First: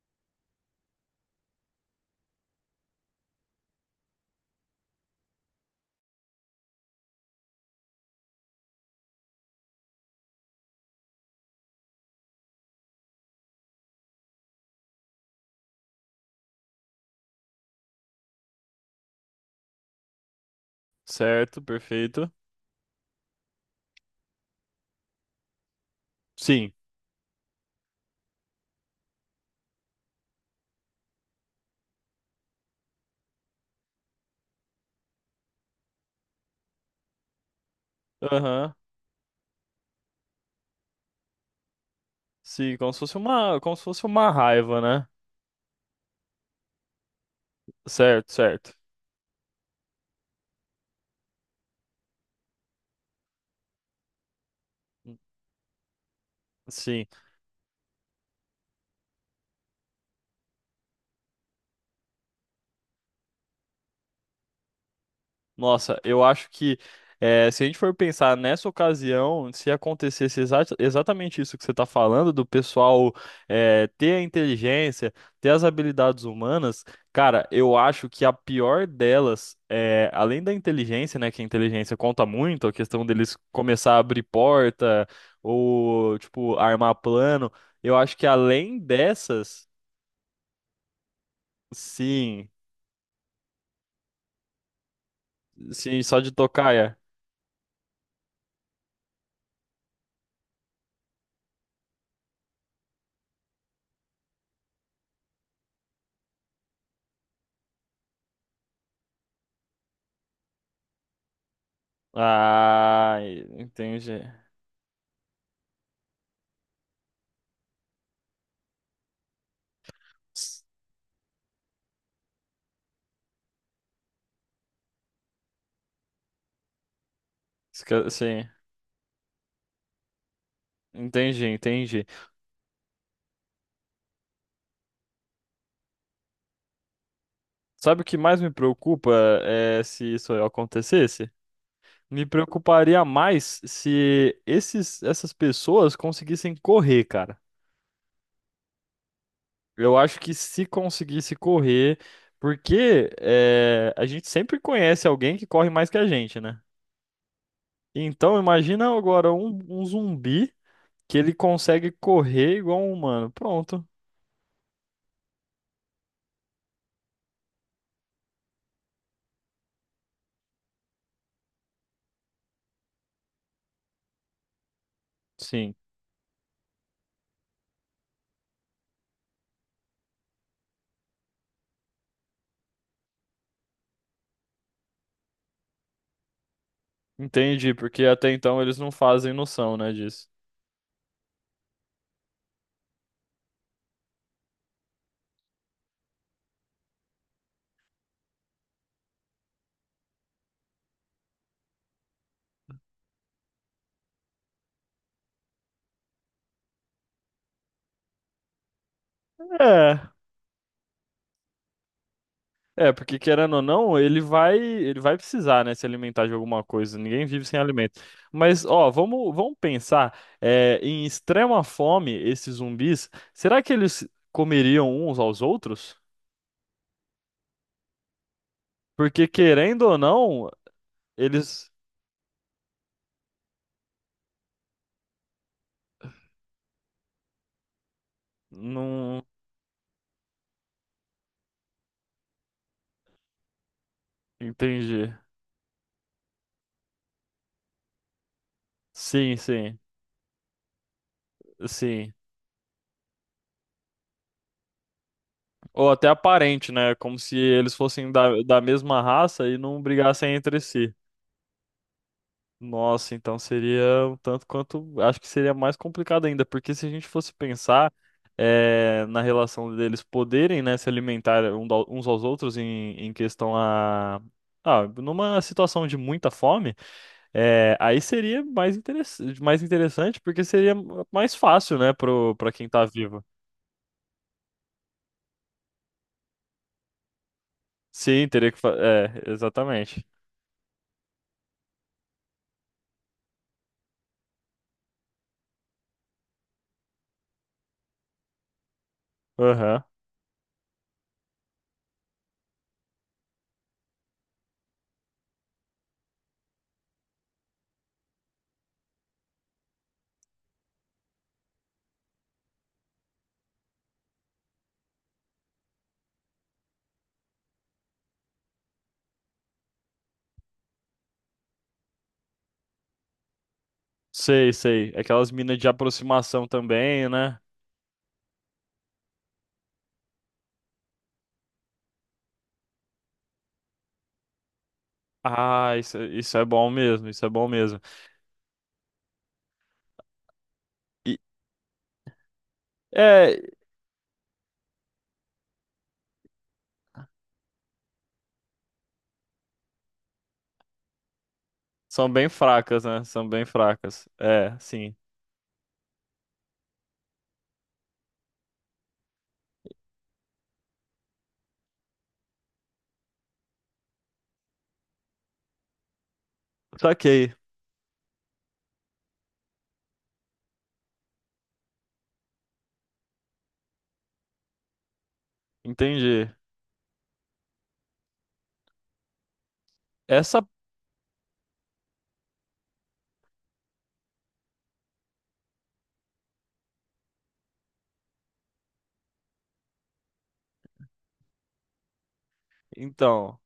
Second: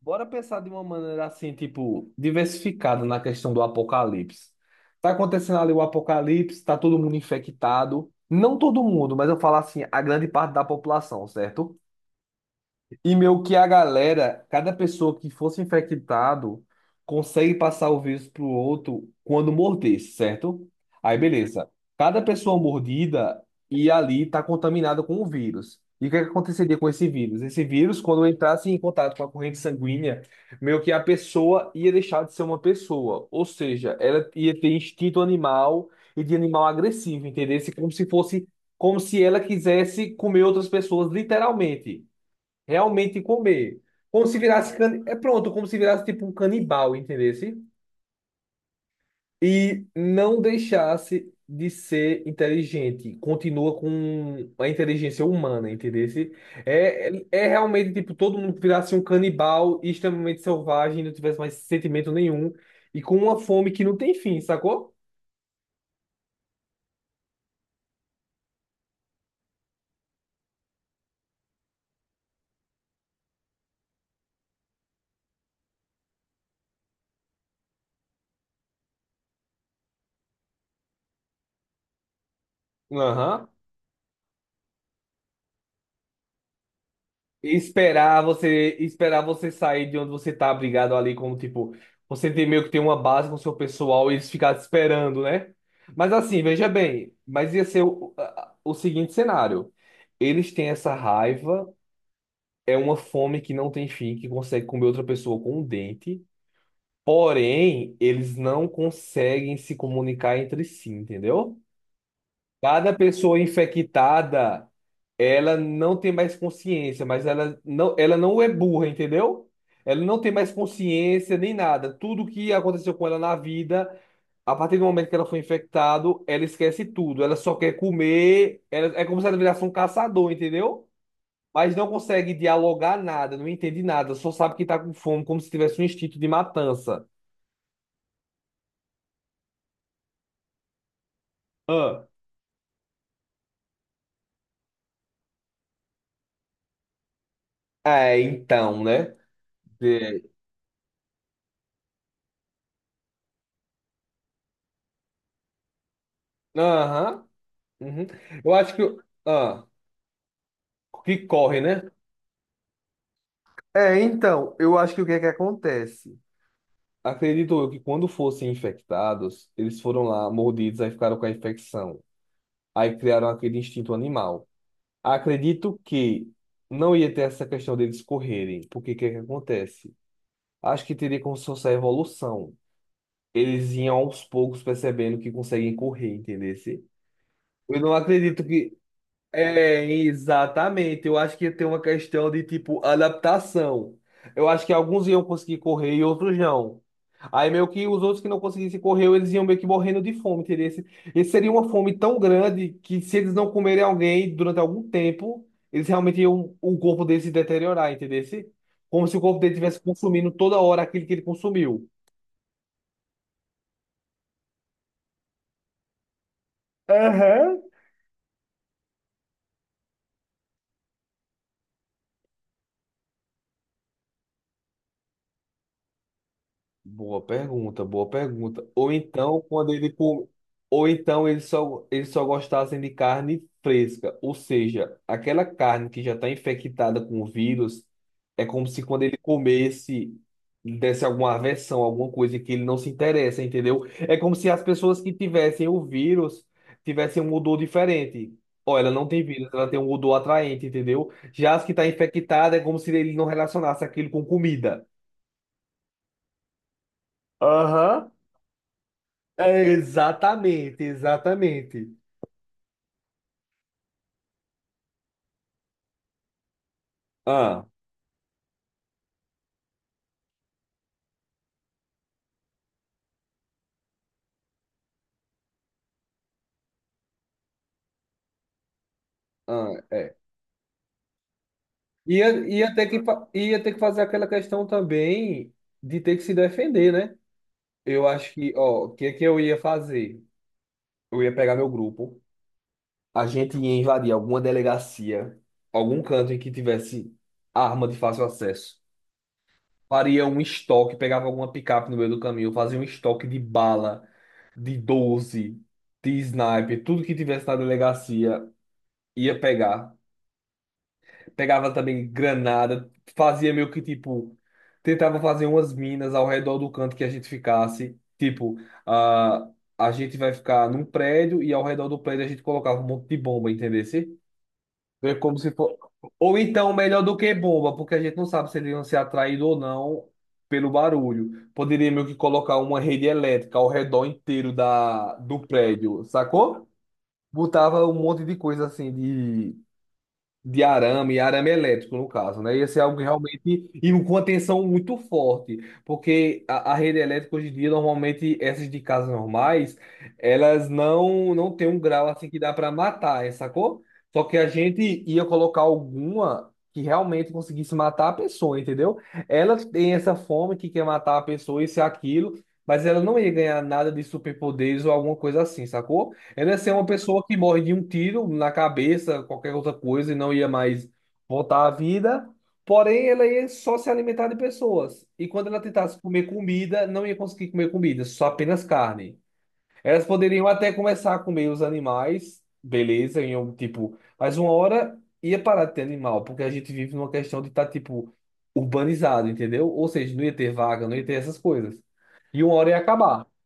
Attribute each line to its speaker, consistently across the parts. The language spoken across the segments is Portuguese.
Speaker 1: Bora pensar de uma maneira assim, tipo, diversificada na questão do apocalipse. Tá acontecendo ali o apocalipse, tá todo mundo infectado. Não todo mundo, mas eu falo assim, a grande parte da população, certo? E meu que a galera, cada pessoa que fosse infectado consegue passar o vírus pro outro quando morder, certo? Aí
Speaker 2: Certo,
Speaker 1: beleza. Cada
Speaker 2: perfeito.
Speaker 1: pessoa mordida e ali está contaminada com o vírus. E o que é que
Speaker 2: Sim.
Speaker 1: aconteceria com esse vírus? Esse vírus, quando entrasse em contato com a corrente sanguínea, meio que a pessoa ia deixar de ser uma pessoa. Ou seja, ela ia ter instinto animal e de animal agressivo, entendeu? Como se fosse,
Speaker 2: Aham.
Speaker 1: como se ela quisesse comer outras pessoas, literalmente
Speaker 2: Sim,
Speaker 1: realmente
Speaker 2: como
Speaker 1: comer.
Speaker 2: se fosse
Speaker 1: Como
Speaker 2: uma
Speaker 1: se virasse
Speaker 2: raiva,
Speaker 1: can...
Speaker 2: né?
Speaker 1: é pronto, como se virasse tipo um canibal, entendesse?
Speaker 2: Certo, certo.
Speaker 1: E não deixasse de ser inteligente, continua com a inteligência humana, entendesse?
Speaker 2: Sim.
Speaker 1: É, realmente tipo todo mundo virasse um canibal e extremamente selvagem, não tivesse mais sentimento nenhum e com uma fome que não tem fim, sacou?
Speaker 2: Nossa, eu acho que se a gente for pensar nessa ocasião, se acontecesse exatamente isso que você está falando, do pessoal ter a inteligência, ter as habilidades humanas, cara, eu acho que a pior delas, além da inteligência, né, que a inteligência conta muito, a questão deles
Speaker 1: Aham.
Speaker 2: começar a abrir porta ou, tipo, armar plano, eu acho
Speaker 1: Esperar
Speaker 2: que
Speaker 1: você,
Speaker 2: além
Speaker 1: esperar você
Speaker 2: dessas,
Speaker 1: sair de onde você tá abrigado ali, como tipo, você tem
Speaker 2: sim,
Speaker 1: meio que tem uma base com seu pessoal e eles ficarem te esperando, né?
Speaker 2: sim,
Speaker 1: Mas
Speaker 2: só de
Speaker 1: assim, veja
Speaker 2: tocaia.
Speaker 1: bem, mas ia ser o seguinte cenário. Eles têm essa raiva, é uma fome que não tem fim, que consegue comer outra pessoa com um dente, porém, eles não conseguem se comunicar entre si, entendeu? Cada
Speaker 2: Ah,
Speaker 1: pessoa
Speaker 2: entendi.
Speaker 1: infectada, ela não tem mais consciência, mas ela não é burra, entendeu? Ela não tem mais consciência nem nada. Tudo que aconteceu com ela na vida, a partir do momento que ela foi infectada, ela esquece tudo. Ela só quer
Speaker 2: Sim,
Speaker 1: comer. Ela, é como se ela virasse um caçador, entendeu?
Speaker 2: entendi,
Speaker 1: Mas não
Speaker 2: entendi.
Speaker 1: consegue dialogar nada, não entende nada, só sabe que tá com fome, como se tivesse um instinto de matança.
Speaker 2: Sabe o que mais me preocupa é se isso acontecesse?
Speaker 1: Ah.
Speaker 2: Me preocuparia mais se esses, essas pessoas conseguissem correr, cara.
Speaker 1: É, então, né?
Speaker 2: Eu acho
Speaker 1: De-
Speaker 2: que se conseguisse correr, porque é, a gente sempre conhece alguém que corre mais que a gente, né?
Speaker 1: Aham. Uhum.
Speaker 2: Então
Speaker 1: Eu acho que.
Speaker 2: imagina agora um,
Speaker 1: Ah.
Speaker 2: um zumbi que
Speaker 1: Que
Speaker 2: ele
Speaker 1: corre, né?
Speaker 2: consegue correr igual um humano. Pronto.
Speaker 1: É, então, eu acho que o que é que acontece? Acredito eu que quando fossem infectados, eles foram lá mordidos, aí ficaram com a infecção. Aí criaram aquele instinto animal.
Speaker 2: Sim,
Speaker 1: Acredito que não ia ter essa questão deles correrem, porque o que é que acontece? Acho que teria como se fosse a evolução. Eles iam aos poucos percebendo que conseguem correr, entendeu?
Speaker 2: entendi,
Speaker 1: Eu não
Speaker 2: porque até
Speaker 1: acredito
Speaker 2: então
Speaker 1: que
Speaker 2: eles não fazem noção,
Speaker 1: É,
Speaker 2: né, disso.
Speaker 1: exatamente. Eu acho que tem uma questão de, tipo, adaptação. Eu acho que alguns iam conseguir correr e outros não. Aí meio que os outros que não conseguissem correr, eles iam meio que morrendo de fome, entendeu? Esse seria uma fome tão grande que se eles não comerem alguém durante algum tempo, eles realmente iam o corpo deles se deteriorar, entendeu? Como se o corpo dele estivesse
Speaker 2: É.
Speaker 1: consumindo toda hora aquilo que ele consumiu.
Speaker 2: É, porque querendo ou não, ele vai precisar, né, se alimentar de alguma coisa. Ninguém vive sem
Speaker 1: Aham.
Speaker 2: alimento. Mas, ó, vamos pensar, em extrema fome, esses zumbis, será que eles comeriam uns aos outros?
Speaker 1: Boa pergunta, boa pergunta. Ou
Speaker 2: Porque
Speaker 1: então, quando
Speaker 2: querendo
Speaker 1: ele
Speaker 2: ou
Speaker 1: com...
Speaker 2: não,
Speaker 1: ou então eles
Speaker 2: eles
Speaker 1: só eles só gostassem de carne fresca, ou seja, aquela carne que já está infectada com o vírus, é como se quando ele
Speaker 2: não
Speaker 1: comesse lhe desse alguma aversão, alguma coisa que ele não se interessa, entendeu? É como se as pessoas que
Speaker 2: entendi.
Speaker 1: tivessem o vírus tivessem um odor diferente. Ó, ela não tem
Speaker 2: Sim,
Speaker 1: vírus, ela tem
Speaker 2: sim,
Speaker 1: um odor atraente, entendeu? Já as que está
Speaker 2: sim.
Speaker 1: infectada é como se ele não relacionasse aquilo com comida.
Speaker 2: Ou até aparente, né? Como se eles fossem
Speaker 1: Aham.
Speaker 2: da mesma raça e
Speaker 1: É,
Speaker 2: não brigassem entre
Speaker 1: exatamente,
Speaker 2: si.
Speaker 1: exatamente.
Speaker 2: Nossa, então seria um tanto quanto. Acho que seria mais complicado ainda, porque se a gente fosse
Speaker 1: Ah,
Speaker 2: pensar na relação deles poderem, né, se alimentar um uns aos outros em questão a. Ah, numa situação de muita fome, aí seria mais
Speaker 1: ah, é.
Speaker 2: interessante, porque seria mais fácil, né,
Speaker 1: Ia,
Speaker 2: pra quem
Speaker 1: ia
Speaker 2: tá
Speaker 1: ter que,
Speaker 2: vivo.
Speaker 1: fa- ia ter que fazer aquela questão também de ter que se defender, né? Eu
Speaker 2: Sim,
Speaker 1: acho que,
Speaker 2: teria que.
Speaker 1: ó, o que é que
Speaker 2: É,
Speaker 1: eu ia
Speaker 2: exatamente.
Speaker 1: fazer? Eu ia pegar meu grupo, a gente ia invadir alguma delegacia, algum canto em que tivesse arma de fácil acesso.
Speaker 2: Aham.
Speaker 1: Faria um estoque, pegava alguma picape no meio do caminho, fazia um estoque de bala, de doze, de sniper, tudo que tivesse na delegacia ia pegar. Pegava também granada, fazia meio que tipo, tentava fazer umas minas ao redor do canto que a gente ficasse. Tipo, a, a gente vai ficar num prédio e ao redor do prédio a gente colocava um monte de bomba, entendesse?
Speaker 2: Sei, sei.
Speaker 1: É
Speaker 2: Aquelas
Speaker 1: como se
Speaker 2: minas de
Speaker 1: for... Ou
Speaker 2: aproximação
Speaker 1: então, melhor
Speaker 2: também,
Speaker 1: do que
Speaker 2: né?
Speaker 1: bomba, porque a gente não sabe se eles iam ser atraídos ou não pelo barulho. Poderia meio que colocar uma rede elétrica ao redor inteiro do
Speaker 2: Ah, isso,
Speaker 1: prédio,
Speaker 2: isso é
Speaker 1: sacou?
Speaker 2: bom mesmo, isso é bom mesmo.
Speaker 1: Botava um monte de coisa assim de arame, e
Speaker 2: E-
Speaker 1: arame elétrico, no caso, né? Ia ser algo
Speaker 2: é,
Speaker 1: realmente e com uma tensão muito forte, porque a rede elétrica hoje em dia, normalmente, essas de casas normais, elas não tem um grau
Speaker 2: são bem
Speaker 1: assim que dá para
Speaker 2: fracas, né? São
Speaker 1: matar,
Speaker 2: bem
Speaker 1: sacou?
Speaker 2: fracas.
Speaker 1: Só que a
Speaker 2: É, sim.
Speaker 1: gente ia colocar alguma que realmente conseguisse matar a pessoa, entendeu? Ela tem essa fome que quer matar a pessoa, isso e aquilo, mas ela não ia ganhar nada de superpoderes ou alguma coisa assim, sacou? Ela ia ser uma pessoa
Speaker 2: Saquei.
Speaker 1: que morre de um tiro na cabeça, qualquer outra coisa, e não ia mais voltar à vida. Porém, ela ia só se alimentar de pessoas. E quando ela tentasse comer
Speaker 2: Entendi.
Speaker 1: comida, não ia conseguir comer comida, só apenas carne. Elas
Speaker 2: Essa,
Speaker 1: poderiam até começar a comer os animais, beleza, em um tipo. Mas uma hora ia parar de ter animal, porque a gente vive numa questão de estar, tipo, urbanizado, entendeu? Ou seja, não ia ter vaga, não ia ter essas coisas. E uma hora ia acabar.
Speaker 2: então,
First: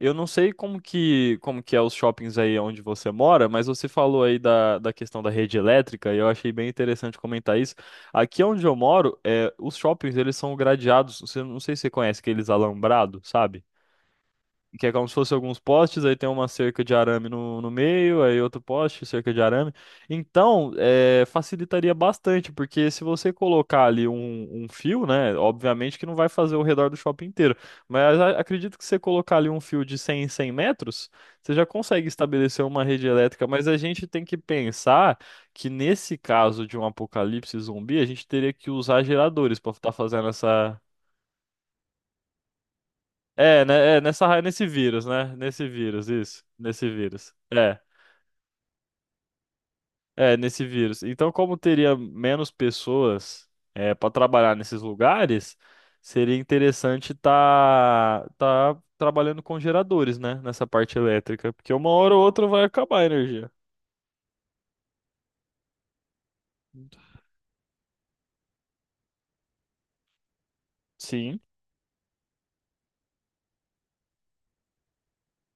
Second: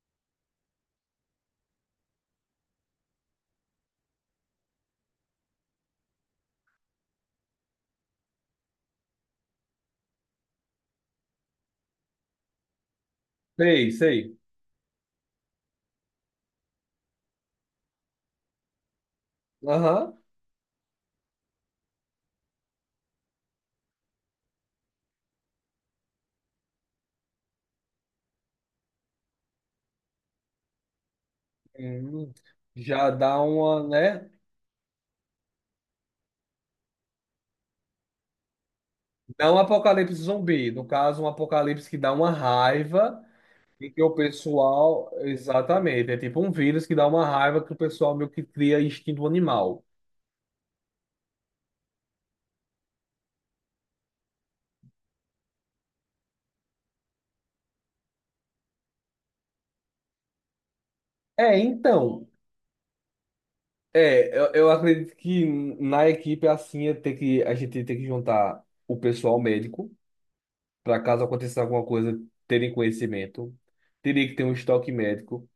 Speaker 2: eu não sei como que é os shoppings aí onde você mora, mas você falou aí da questão da rede elétrica e eu achei bem interessante comentar isso. Aqui onde eu moro, é, os shoppings, eles são gradeados, você não sei se você conhece aqueles alambrados, sabe?
Speaker 1: Sei, sei.
Speaker 2: Que é como se fosse alguns postes, aí tem uma cerca de arame no, no meio, aí outro poste, cerca de arame.
Speaker 1: Aham.
Speaker 2: Então, é, facilitaria bastante, porque se você colocar ali um, fio, né, obviamente que não vai fazer o redor do shopping inteiro, mas acredito que você colocar ali um fio de 100 em 100 metros, você já consegue
Speaker 1: Hum,
Speaker 2: estabelecer uma rede
Speaker 1: já dá
Speaker 2: elétrica, mas a
Speaker 1: uma,
Speaker 2: gente tem
Speaker 1: né?
Speaker 2: que pensar que nesse caso de um apocalipse zumbi, a gente teria que usar
Speaker 1: Dá um
Speaker 2: geradores para estar
Speaker 1: apocalipse
Speaker 2: fazendo
Speaker 1: zumbi.
Speaker 2: essa
Speaker 1: No caso, um apocalipse que dá uma raiva
Speaker 2: é,
Speaker 1: e
Speaker 2: né,
Speaker 1: que o
Speaker 2: nesse vírus,
Speaker 1: pessoal.
Speaker 2: né? Nesse vírus,
Speaker 1: Exatamente. É tipo
Speaker 2: isso.
Speaker 1: um vírus
Speaker 2: Nesse
Speaker 1: que dá uma
Speaker 2: vírus.
Speaker 1: raiva que o
Speaker 2: É,
Speaker 1: pessoal meio que cria instinto animal.
Speaker 2: é, nesse vírus. Então, como teria menos pessoas é, para trabalhar nesses lugares, seria interessante tá, trabalhando com geradores, né? Nessa parte elétrica,
Speaker 1: É,
Speaker 2: porque uma hora ou
Speaker 1: então.
Speaker 2: outra vai acabar a energia.
Speaker 1: Eu acredito que na equipe é assim é ter que, a gente tem que juntar o pessoal médico, para caso
Speaker 2: Sim,
Speaker 1: aconteça alguma coisa, terem conhecimento. Teria que ter um estoque médico.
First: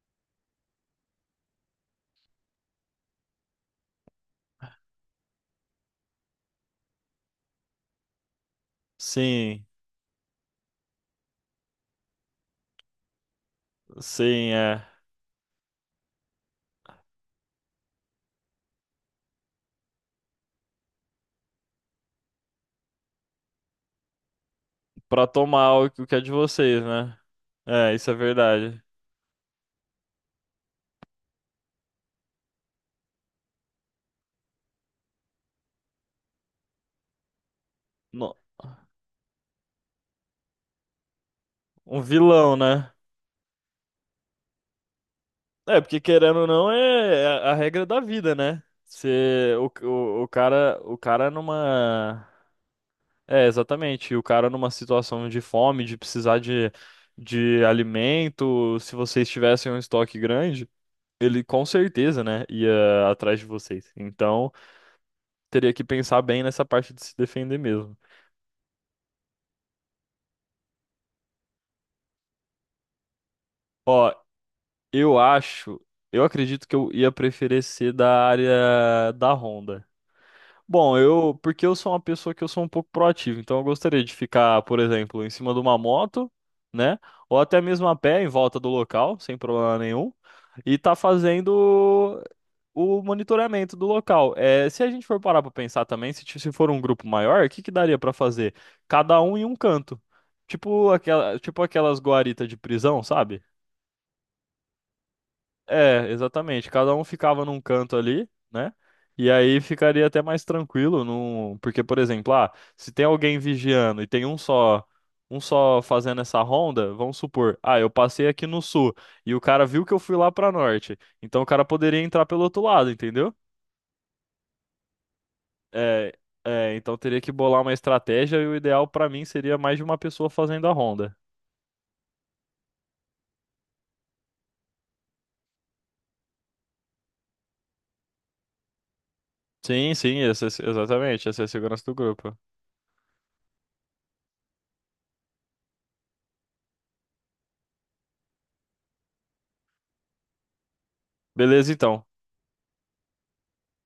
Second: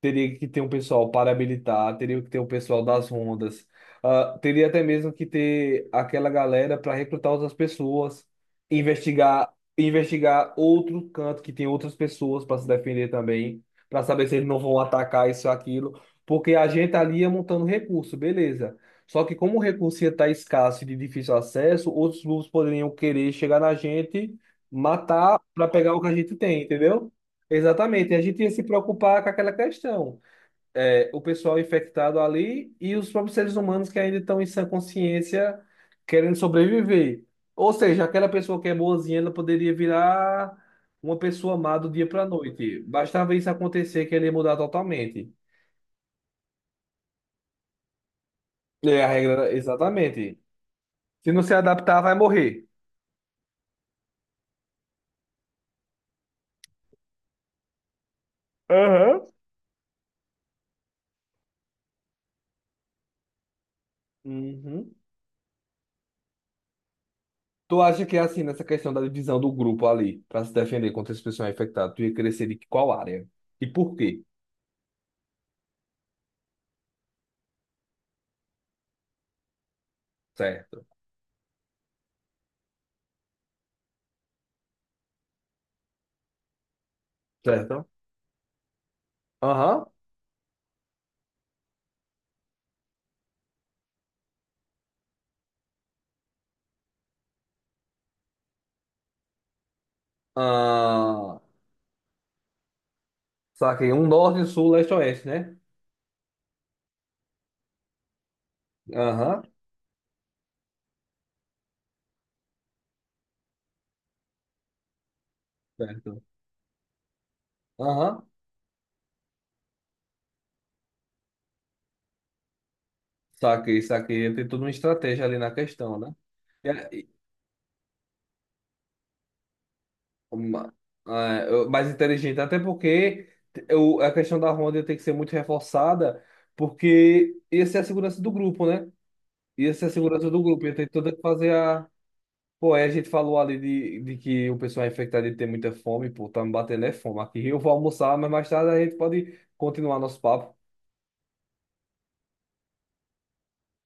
Speaker 1: Teria que ter um pessoal paramilitar, teria que ter um pessoal das rondas, teria até mesmo que ter aquela galera para recrutar outras pessoas, investigar,
Speaker 2: sim,
Speaker 1: investigar outro canto que tem outras pessoas para se defender também, para saber se eles
Speaker 2: sim,
Speaker 1: não vão
Speaker 2: é.
Speaker 1: atacar isso ou aquilo, porque a gente ali ia montando recurso, beleza. Só que como o recurso ia estar escasso e de difícil acesso, outros grupos poderiam querer chegar na gente,
Speaker 2: Para
Speaker 1: matar para
Speaker 2: tomar o
Speaker 1: pegar o
Speaker 2: que
Speaker 1: que
Speaker 2: o
Speaker 1: a
Speaker 2: que é de
Speaker 1: gente tem,
Speaker 2: vocês,
Speaker 1: entendeu?
Speaker 2: né? É, isso
Speaker 1: Exatamente,
Speaker 2: é
Speaker 1: a gente ia se
Speaker 2: verdade.
Speaker 1: preocupar com aquela questão. É, o pessoal infectado ali e os próprios seres humanos que ainda estão em sã consciência querendo sobreviver. Ou seja, aquela
Speaker 2: No-
Speaker 1: pessoa que é boazinha, ela poderia virar uma pessoa má do
Speaker 2: Um
Speaker 1: dia para a
Speaker 2: vilão,
Speaker 1: noite.
Speaker 2: né?
Speaker 1: Bastava isso acontecer que ele ia mudar totalmente.
Speaker 2: É, porque querendo ou não é a regra da vida, né?
Speaker 1: É a regra,
Speaker 2: Você, o
Speaker 1: exatamente.
Speaker 2: cara,
Speaker 1: Se não se adaptar, vai morrer.
Speaker 2: é, exatamente, o cara numa situação de fome, de precisar de alimento, se
Speaker 1: Aham.
Speaker 2: vocês tivessem um estoque grande, ele com certeza, né, ia atrás de vocês. Então,
Speaker 1: Uhum.
Speaker 2: teria que pensar bem nessa parte de se defender
Speaker 1: Tu
Speaker 2: mesmo.
Speaker 1: acha que é assim, nessa questão da divisão do grupo ali, para se defender contra esse pessoal infectado, tu ia crescer de qual área? E por
Speaker 2: Ó,
Speaker 1: quê?
Speaker 2: eu acho, eu acredito que eu ia preferir ser da área da Honda.
Speaker 1: Certo.
Speaker 2: Bom, eu, porque eu sou uma pessoa que eu sou um pouco proativo, então eu gostaria de ficar, por exemplo, em cima de uma moto, né? Ou até mesmo
Speaker 1: Certo.
Speaker 2: a pé em volta do local, sem problema
Speaker 1: Aham.
Speaker 2: nenhum, e tá fazendo o monitoramento do local. É, se a gente for parar para pensar também, se for um grupo maior, o que que daria para fazer? Cada um em um canto. Tipo aquela,
Speaker 1: Ah,
Speaker 2: tipo aquelas guaritas de prisão, sabe?
Speaker 1: saquei. Um norte, sul, leste, oeste, né?
Speaker 2: É, exatamente. Cada um ficava num canto ali, né? E
Speaker 1: Aham.
Speaker 2: aí ficaria até mais tranquilo, num porque, por exemplo, ah, se tem alguém vigiando e tem um só, fazendo
Speaker 1: Certo.
Speaker 2: essa ronda, vamos supor, ah, eu
Speaker 1: Aham.
Speaker 2: passei aqui no sul e o cara viu que eu fui lá pra norte, então o cara poderia entrar pelo outro lado, entendeu?
Speaker 1: Saquei, saquei. Tem toda uma estratégia ali na questão,
Speaker 2: É,
Speaker 1: né? E
Speaker 2: é,
Speaker 1: a-
Speaker 2: então
Speaker 1: e
Speaker 2: teria que bolar uma estratégia e o ideal pra mim seria mais de uma pessoa fazendo a
Speaker 1: uma-
Speaker 2: ronda.
Speaker 1: Mais inteligente. Até porque a questão da ronda tem que ser muito reforçada, porque ia ser a segurança do grupo, né? Ia ser a
Speaker 2: Sim, sim,
Speaker 1: segurança do
Speaker 2: essa,
Speaker 1: grupo. Ia ter toda que
Speaker 2: exatamente, essa é a
Speaker 1: fazer
Speaker 2: segurança
Speaker 1: a.
Speaker 2: do grupo.
Speaker 1: Pô, aí a gente falou ali de que o pessoal é infectado de ter muita fome, pô, tá me batendo é fome aqui. Eu vou almoçar, mas mais tarde a gente pode continuar nosso papo.
Speaker 2: Beleza, então.